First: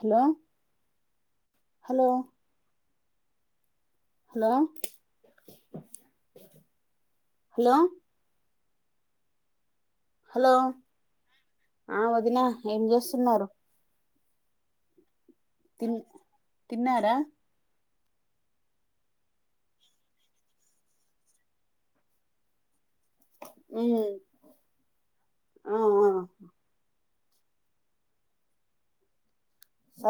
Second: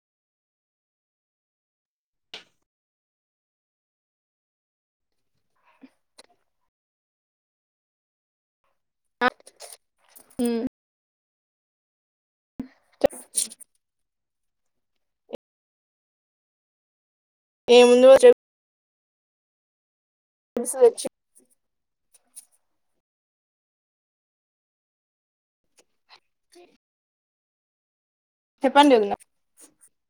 Hello hello hello hello ఆ hello ఆ వదిన ఏం చేస్తున్నారు తిన్ తిన్నారా [unintelligible] [unintelligible] ఆ ఫ చెప్పండి వదిన [unintelligible]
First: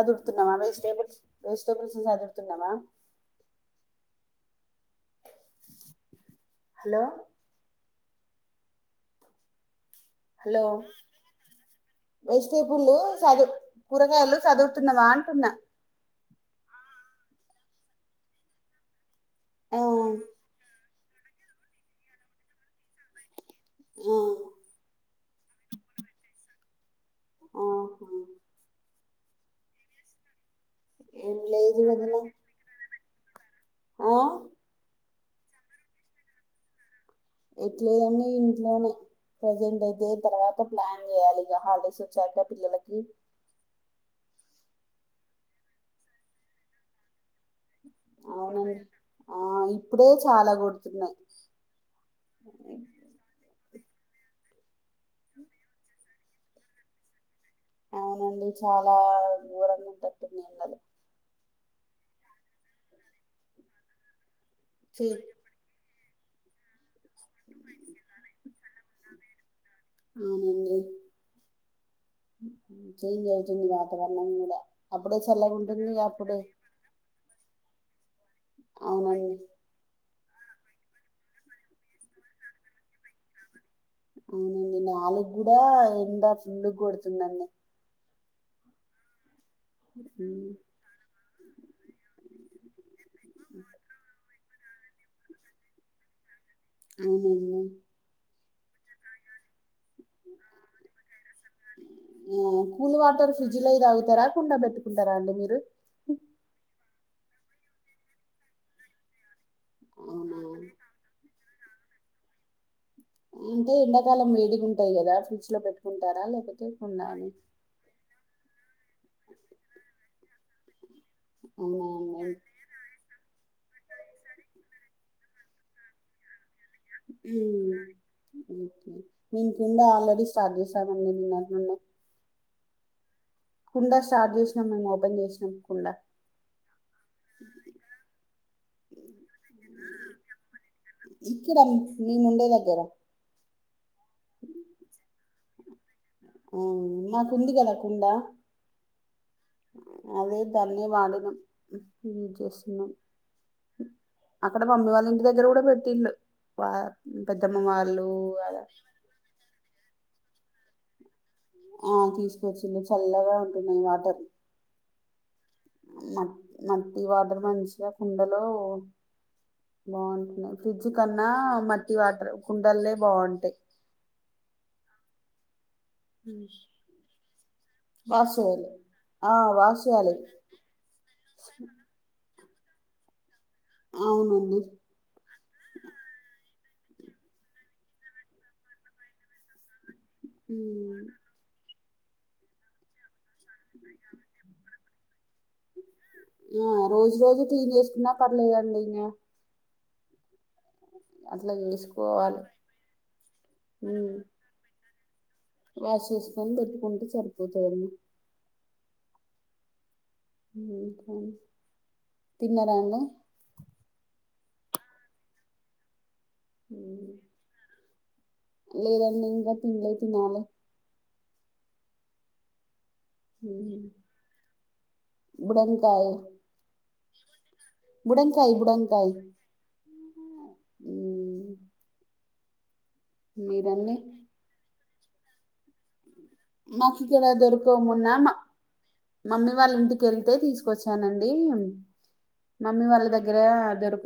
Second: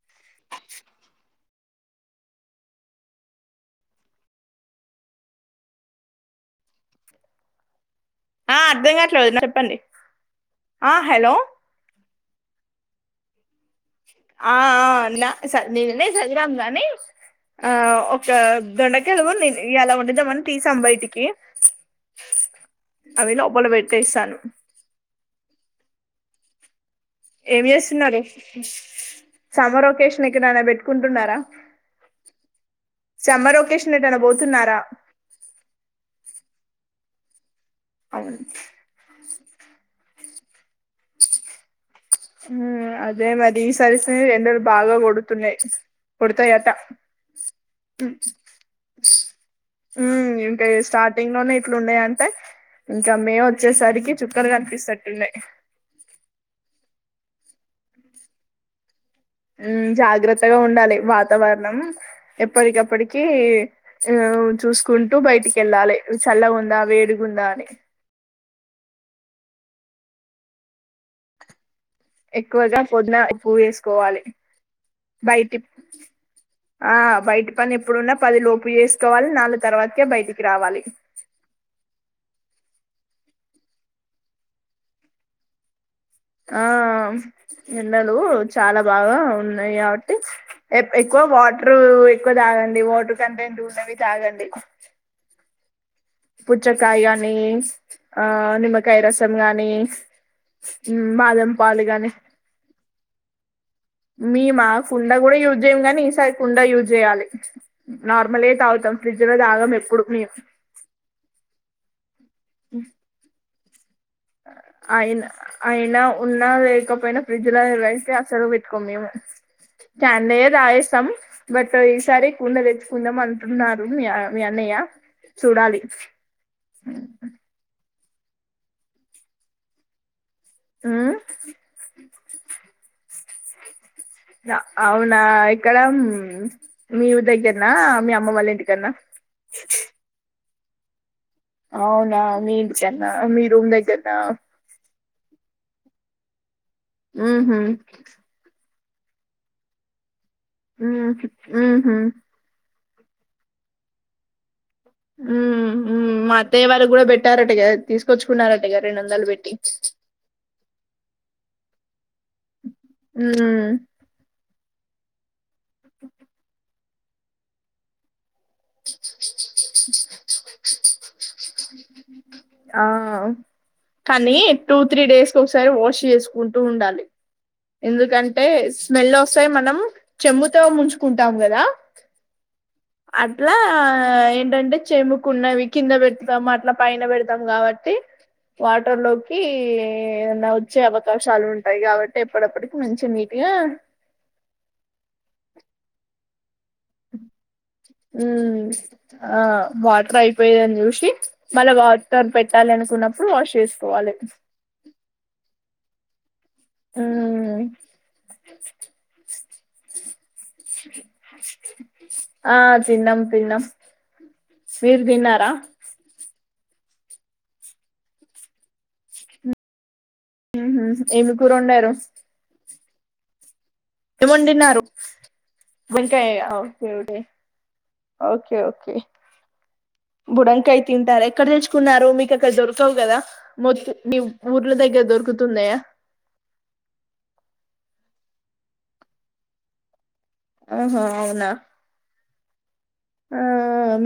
వెజిటేబుల్స్ వెజిటేబుల్స్ చదువుతున్నావా హలో ఆ అర్ధం గట్లే వదిన చెప్పండి హలో ఆ హలో వెజిటేబుల్ చదు ఆఆ చదిరామ్ గాని ఆ ఒక దొండకెలవేను ఇ ఆ అలా ఉంద్దామని తీటీసాం బయటికి అవి లోపలు ఆ పెట్టేస్తను ఏం ఆహా చేస్తున్నారు సమ్మర్ ఒకేషన్ ఇక్కడనా పెట్ ఏం లేదు వదిన సమ్మర్ ఒకేషన్ ఆ ఏట్నా పోతున్నారా ఎట్లేదని అవును ఇంట్లోనే ప్రజెంట్ అయితే తర్వా త ప్లాన్ చేయాలిగా హాలిడేస్ వాచక పిల్లలకి సరిస్తుయి ఎండలు బాగా కొడుతున్నాయి కొడతాయట అవును ఆ ఇప్పుడే చాలా ఇంకా కొడుతున్నాయి స్టార్టింగ్ లోనే ఇట్లు ఉన్నాయి అంటే ఇంకా మే వచ్చేసరికి చుక్కలు కనిపిస్తుట్టున్నాయి అవునండి చాలా ఘోరంగా ఉండట్టుంది జాగ్రత్తగా ఎండలు ఉండాలి వాతావరు మనం ఎప్పటికప్పటికి ఆ ఛీ చూసుకుంటూ బయటికి వెళ్ళాలి చల్ల ఉందా వేడుగు ఉందా అని అవునండి ఎక్కువగా పొద్దున చేంజ్ ఉప్పు అయితుంది వేసుకోవాలి వాతవరణం కూడ అప్పుడే బయటి చెల్లగుంటుంది అప్పుడ ఆ బయట్ పని ఎప్పుడున్నా పది లోపు చేసుకోవాలి అవునండి నాలుగు తర్వాతకే బయటికి రావాలి అవునండి నాలుగు కూడా ఎండ ఆ ఫుల్లు కొడుతుందండి ఎండలు చాలా బాగా ఉ ఉన్నాయి కాబట్టి ఉమ్. ఎక్కువ వాటర్ ఎక్కువ తాగండి వాటర్ కంటెంట్ ఉన్నవి తాగండి పుచ్చకాయ కాని అవునండి ఆ నిమ్మకాయ రసం గాని బాదం పాలు గానీ ఆ, కూల్ వాటర్ ఫ్రిజ్ మీ మా కుండా కూడా యూజ్ చేయం గానీ ఈసారి కుండా యూజ్ నార్మల్ తాగుతాం ఫ్రిడ్జ్ లో తాగం ఎప్పుడు మేం అవునా ఉ [unintelligible] ఉంటాయి కదా అయినా ఫ్రిడ్జ్ లో అయినా పెట్టుకుంటారా ఉన్నా లేకపోతే లేకపోయినా కొన్నాను ఫ్రిడ్జ్ లో అసలు [unintelligible] బట్ అవునా ఈసారి అవునా. కూలర్ తెచ్చుకుందాం అంటున్నారు అన్నయ చూడాలి మీ కుండా ఆల్రెడీ మ్మ్ [unintelligible] కుండ స్టార్ట్ చేసినాం మేము ఓపెన్ అవునా చేసినాం ఇక్కడ కుండ మీ ఊరి దగ్గరన్న మీ అమ్మ వాళ్ళ ఇంటికన్నా ఇక్కడ అవునా మేము ఉండే మీ దగ్గర ఇంటికన్నా మీ రూమ్ దగ్గరనా ఆ మాకుంది ఉహు కదా కుండా అదే దాన్నే ఉహు వాడుదాం ఉహు యూజ్జేస్తున్న అక్కడ మమ్మి వాళ్లింటి దగ్గర గూడ ఉమ్ ఉమ్ పెట్టిల్ళు మా అత్తయ్య వారిగ్గుడా పెట్టారంటగద అలా తీసుకొచ్చుకున్నారంటగద, రెండొందలు పెట్టి ఆ తీసుకొచ్చిళ్ళు చల్లగా ఉమ్ ఉంటున్నయి వాటర్ న న కీ వాటర్ మంచిగ కుండలో బావుంటున్నయి ఫ్రిడ్జ్ కన్నా మట్టి వాటర్ కుండలే బావుంటయి. కనీ టూ త్రీ డేస్ కొకసారి వాష్ చేసుకుంటూ ఉండాలి వాష్ ఎందుకంటే చేయాలి స్మెల్ ఆ వస్తది మనం వాష్ చేయాలి చెంబుతో ముంచుకుంటాం గదా అట్లా అవునండి ఏంటంటే చెంబుకున్నవి కింద పెట్టుతము అట్లా పైన పెడతాం గాబట్టి వాటర్ లోకి ఏదన్న వచ్చే ఉమ్, అవకాశాలు ఉన్ మంచిగుంది టయ్ గాబట్టి ఎప్ ఆ రోజు రోజు క్లీన్ జేసుకున్నా మ్మ్ పర్లేదండి ఇంగ ఆ వాటర్ అయిపోయ్యాయన్ జూస్ కి అట్లా మళ్ళ వాటర్ చేసుకోవాలి పెట్టాలనుకున్నప్పుడు వాష్ చేసుకోవాలి ఉమ్, వాష్ చేసుకొని పెట్టుకుంటే మ్మ్ సరిపోతదండి ఉమ్, ఆ తిన్నారా అండి తిన్నం తిన్నం మీర్ దిన్నారా? ఉమ్ లేదడింగ తిన్లే తినాలె. మ్మ్ ఏమి కూర వండారు? ఉమ్ హు ఏమొండిన్నారు? బెండ్కాయ ఓకె ఓకె బుడంకాయ ఓకే ఓకే బుడంకాయ బుడంకాయ్ తింటార? ఎక్కడ ఉమ్, తెచ్చుకున్నారూ? మీకక్కడ దొరకవు గదా మొత్తం మీరండి మీ ఊర్ల దగ్గర దొర్కుతున్నయా? మాకిిక్కడ దొరుకవ్ మొన్నా మ మమ్మీ వాల్లింటికి కెల్తే ఆహా తీసుకొచ్చానండి. అవునా మమ్మీ వాళ్ళ ఆ దగ్గరా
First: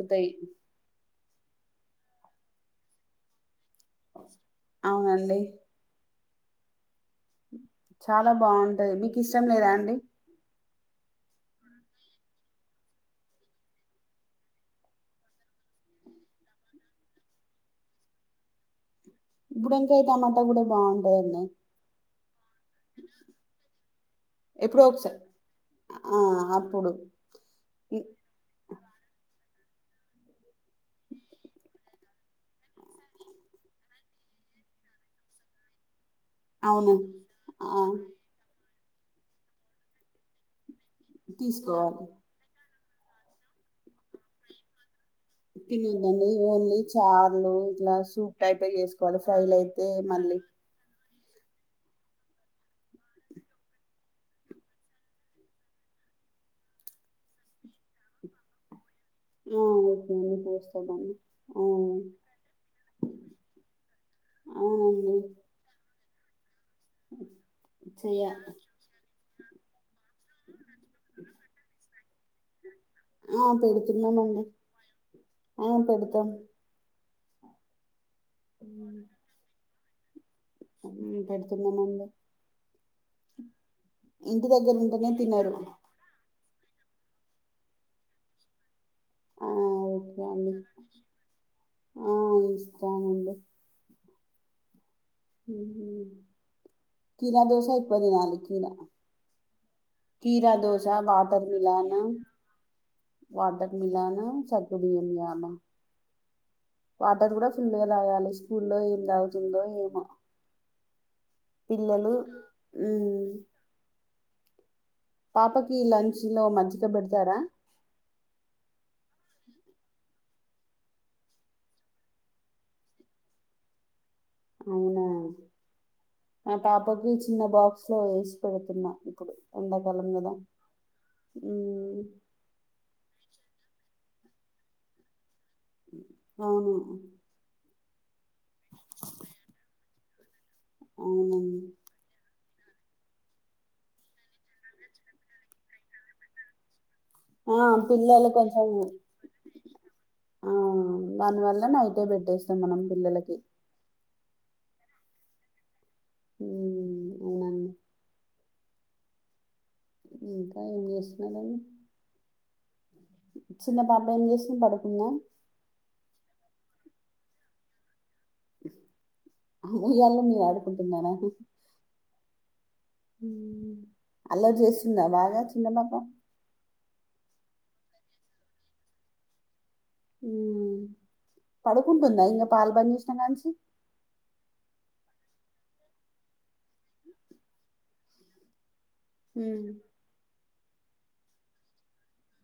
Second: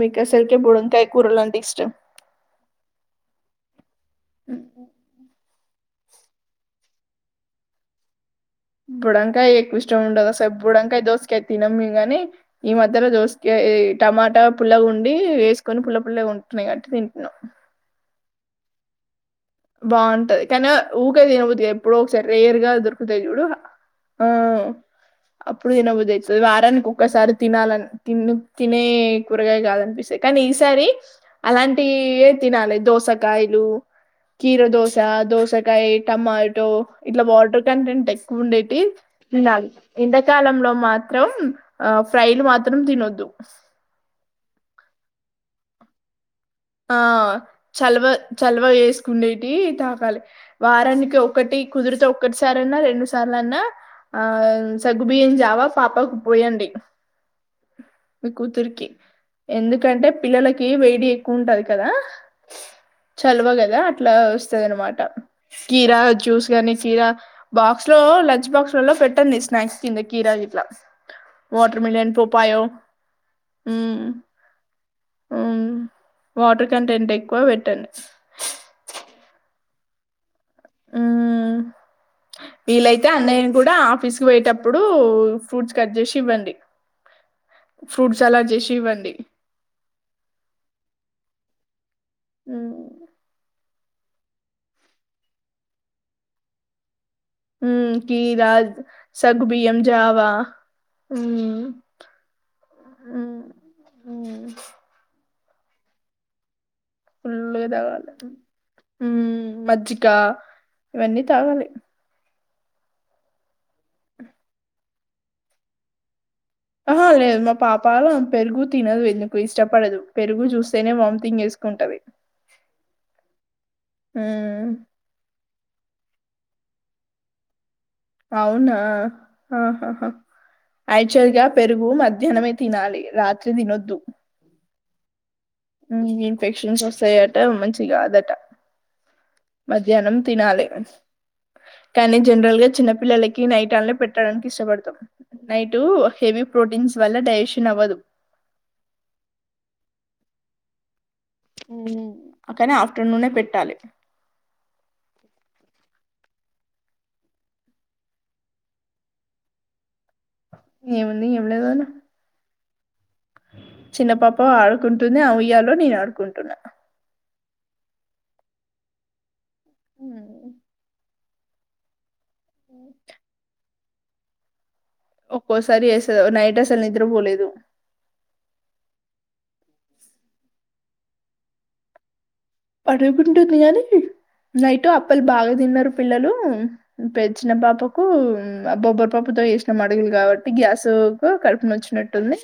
మీకు అసలుకే బుడంకాయ కూరలు అంటే ఇష్టం అవునండి చాల్ బుడంకాయ్ ఎక్కువిష్టం ఉండదస్సలు బుడంకాయ్ దోసకాయ్ తినం మేం గని ఈ మధ్యలో దోస్కి టమాటా పుల్లగుండి వేసుకొని పుల్ల పుల్లగా వొండ్ టున్నయ్ గాబట్టి తింట్నవ్ బుడంకాయ టమాటా బావుంటది కూడా కనీ ఊకే బాగుంటదండి తినబుద్దిగాద్ ఎప్పుడోకసారి రేర్ గా దొరుకుతయి చూడు ఆ ఎప్పుడోకసార్ అప్పుడు తినబుద్ధయితది వారానికి ఒక్కసారి తినాలన్ ఇ- తిన్ తినే కూరగాయ కాదనిపిస్తయి కనీ ఈసారి అలాంటియి ఏద్తినాలి దోసకాయలు కీర దోసా, దోసకాయ, టమాటో అవును ఇట్ల వాటర్ ఆ కంటెంట్ ఎక్కువుండేటివ్ ఎండాకాలంలో మాత్రం ఆ తీసుకోవాలి ఫ్రైలు మాత్ త్రం తినోద్దు తినొద్దండి ఓన్లీ ఆ చార్లు ఇట్లా చలువ సూప్ టైప్ చలువ చేసుకోవాలి చేసుకుండేటి ఫ్రైలు అయితే తాగాలి మళ్ళీ వారానికి ఒక్ ఒకటి కుదురుతే ఒక్కటిసారన్నా రెండు సార్లన్నా ఆ సగ్గు బియ్యం జావ పాపకు పొయ్ పోయండి మీ కూతురుకి ఆ ఎందుకంటే ఓకే అండి పిల్లలకి వేడి పోస్తామండి ఎక్కువుంటది ఆ కదా చలవ కదా అట్లా ఒస్తదనమాట అవునండి కీరా జ్ జూస్ గాని ఖీరా బాక్స్ లో చెయ్య లంచ్ బాక్స్ లలో పెట్టండి స్నాక్స్ కింద కీరా గిట్లా వాటర్ మిలన్, పోప్పయో ఆ పెడుతున్నామండి ఆ హ్మ్ పెడతాం వాటర్ కంటెంట్ ఎక్కువ పెట్టండి ఉమ్, ఉమ్ పెడుతున్నామండి వీలైతే అన్నయ్యని కూడా ఆఫీస్ కు ఇంటి దగ్గర పోయేటప్పుడు ఉంటేనే తినరు ఫ్రూట్స్ కట్ చేసి ఇవ్వండి ఫ్రూట్ సలాడ్ చేసి ఇవ్వండి ఆ ఓకే అండి ఆ ఉమ్ ఇస్తానండి ఊహూ కీరా దోస ఇప్పదినాలుగు కీరా సగ్గుబియ్యం జావా కీరా దోస వాటర్ ఉమ్ మిలాను వాటర్ మిలాను సగ్గుబియ్యం జావ వాటర్ కూడా ఫుల్గా తాగాలి స్కూల్లో ఏం హ్మ్ తాగుతుందో ఏమో మజ్జిగ ఆ ఇవన్నీ తాగాలి హ్మ్ పాపకి లంచ్ లో మజ్జిగ ఆహ పెడతారా లేదు మా పాప పెరుగు తినదు ఎందుకు ఇష్టపడదు పెరుగు చూస్తేనే వామిటింగ్ చేసుకుంటది హ్మ్ అవునా మా పాపకి చిన్న బాక్స్ లో వేసి అవునా పెడుతున్నా ఇప్పుడు ఎండాకాలం ఆహాహా కదా యాక్చువల్గా పెరుగు మ్మ్. మధ్యాహ్నమే తినాలి రాత్రి తినొద్దు అవును ఇన్ఫెక్షన్స్ వస్తాయట మంచి కాదట మధ్యాహ్నం తినాలి అవునండి కానీ జనరల్ గా చిన్న పిల్లలకి నైట్ ఆనే పెట్టడానికి ఇష్టపడతాం నైట్ హెవీ ప్రోటీన్స్ వల్ ఆ, డేషన్ అవ్వదు పిల్లలు కొంచెం ఆ, దానివల్ల నైటే పెట్టేస్తాం అక్కనే మనం ఆఫ్టర్నూనే పిల్లలకి పెట్టాలి అను అకా ఏముంది నేషనలోని చిన్నపాప చేస్తుంది పడుకుందా ఆడుకుంటునే ఆయ్యాలో నేను ఆడుకుంటున్నా అమ్మయళ మీ ఆడుకుంటందానా అలా చేసి ఒక్కోసారి అసలు నైట్ అసలు నిద్రపోలేదు పడుకుంటందా ఇ పడవికుంటందియానీ నైటు అప్పలు బాగా తిన్నారు పిల్లలు పె చిన్న పాపకు బ్బబ్బరి హ్మ్. పాప్పుతోయేచన మడుగులు కాబట్టి గ్యాస్ తూకు కడుపున వచ్చినట్టుంది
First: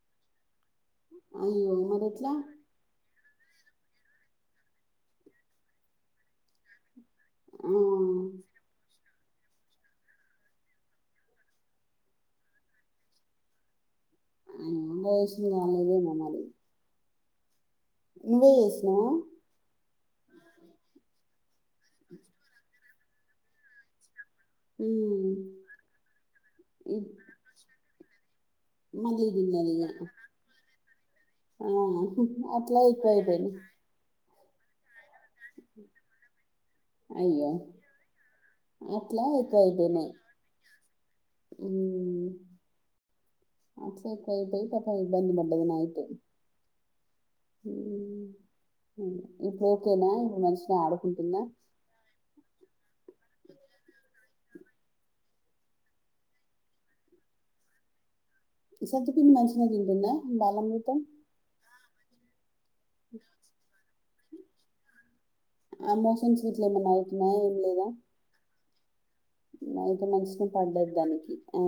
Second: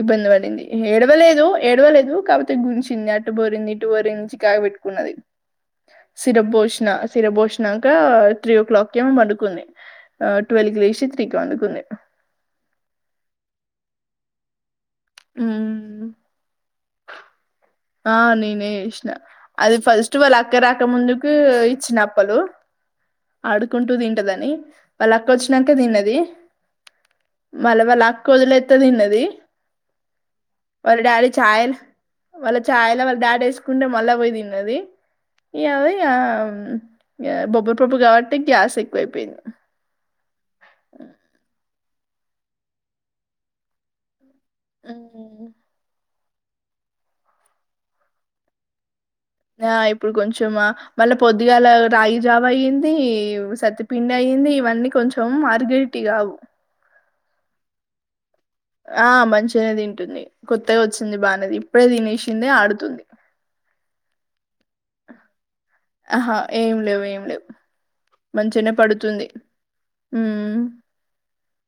ఇబ్బంది పడింది ఏడవలేదు అయ్యో మరి ఏడవలేదు ఎట్లా కాబపోతే గుంచింది అట్టుబోరింది ఇంచ కాయ పెట్టుకున్నది సిర పోషణ సిర ఆ, బోషణాంగా త్రీ ఓ్లాక్కి ఆ ట్వల్వ క్ లేషిత్రకి వకుంది ఎ వసంది కాలదు మమరి ఆ నేనే ఇసిన అది ఫస్ట్ వాళ్ళు అక్క రాక ముందుకు వచ్చినప్పలు ఆడుకుంటూ తింటదని వాళ్ళ అక్క హ్మ్. వచ్చినాక దన్నది ఇ- మళ్ళ వాళ్ళ కొదిలే ఎత్త్త నిన్నది మళ్ళీ తిన్నది ఇక ఒరిడారి చయ ఆ, వాళ్ళ అట్లా ఛాయ్ ల ఎక్కువ వాళ్ళ డాడ్ అయిపోయినాయి ఏసుకుంటే మళ్ళా పోయి తిన్నది యావయ్యా ఇగ అయ్యో బొబ్బరి పప్పు గాబట్టి గ్యాస్ అట్లా ఎక్కువైపోయింది ఎక్కువ అయిపోయినాయి ఔట్ సైడ్ కైతే [inaudible] ఇబ్బంది ఉమ్ పడ్డది నైటు ఊ ఆ ఇప్పుడు కొంచం మ మళ్ళ ఆడుకుంటుందా పొద్దిగాల రాగిజా వయింది సత్తిపిండి అయ్యింది ఇవన్నీ కొంచం మ అరిగేటివి గావు ఆ సత్తుపిండి మంచిగా మంచిగనే తింటున్నా తింటుంది కొత్తగా బాలమృతం వచ్చింది బానే ఇప్పుడే తినేసింది ఆడు [inaudible] ఆ అహా! మోసన్సు ఇట్ల ఏం ఏమన్నా లేవు, ఐతున్నయ లేవు. ఏం లేదా మంచిగనే పడుతుంది. అయితే మంచి [unintelligible] హ్మ్. పడలేదు దానికి ఆ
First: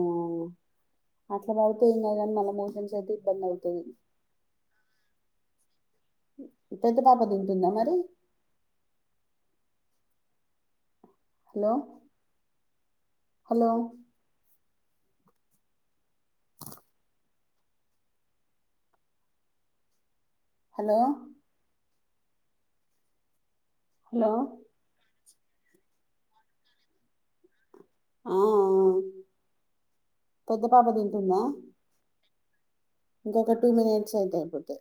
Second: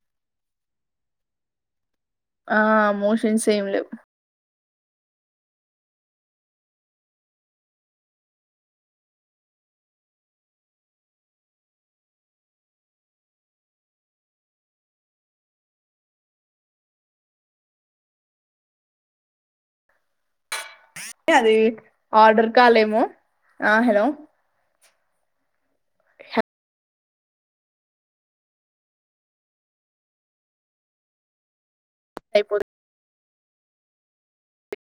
అట్లా బాగ్ తేయినా గానీ మళ్ళ ఆ! మోషన్స్ అయితే ఇబ్బంది ఏం ఐతది లేవు. పెద్ద పాప తింటుందా మరి హలో హలో హలో అది ఆర్డర్ కాలేమో ఆ హలో ఆ ఆ పెద్ద పాప తింటుందా అయిపోదు ఇంకొక టూ మినిట్స్ అయితే అయిపోతయ్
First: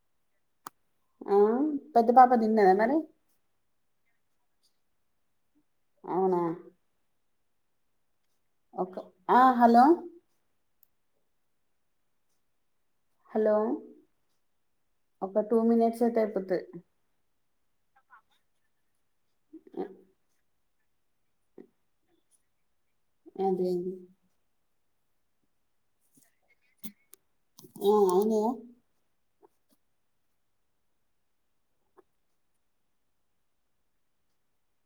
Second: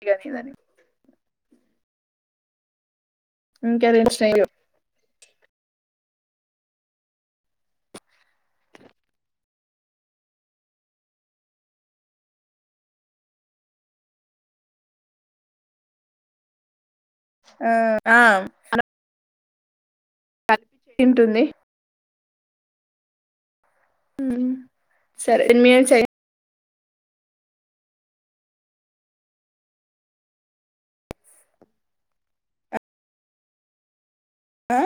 ఇంగ మీదని ఆ పెద్ద పాప తిన్నదా మరి ఇంక ఆదిమో స్టైలు అవునా ఓక ఆ హలో హలో ఒక టూ మినట్స్ అయితే అయిపోతది అ ఆ కలిపి చేయింటుంది అదే ఇది హ్మ్. సరే టెన్ మినిట్స్ అయి ఆ అయినయా అ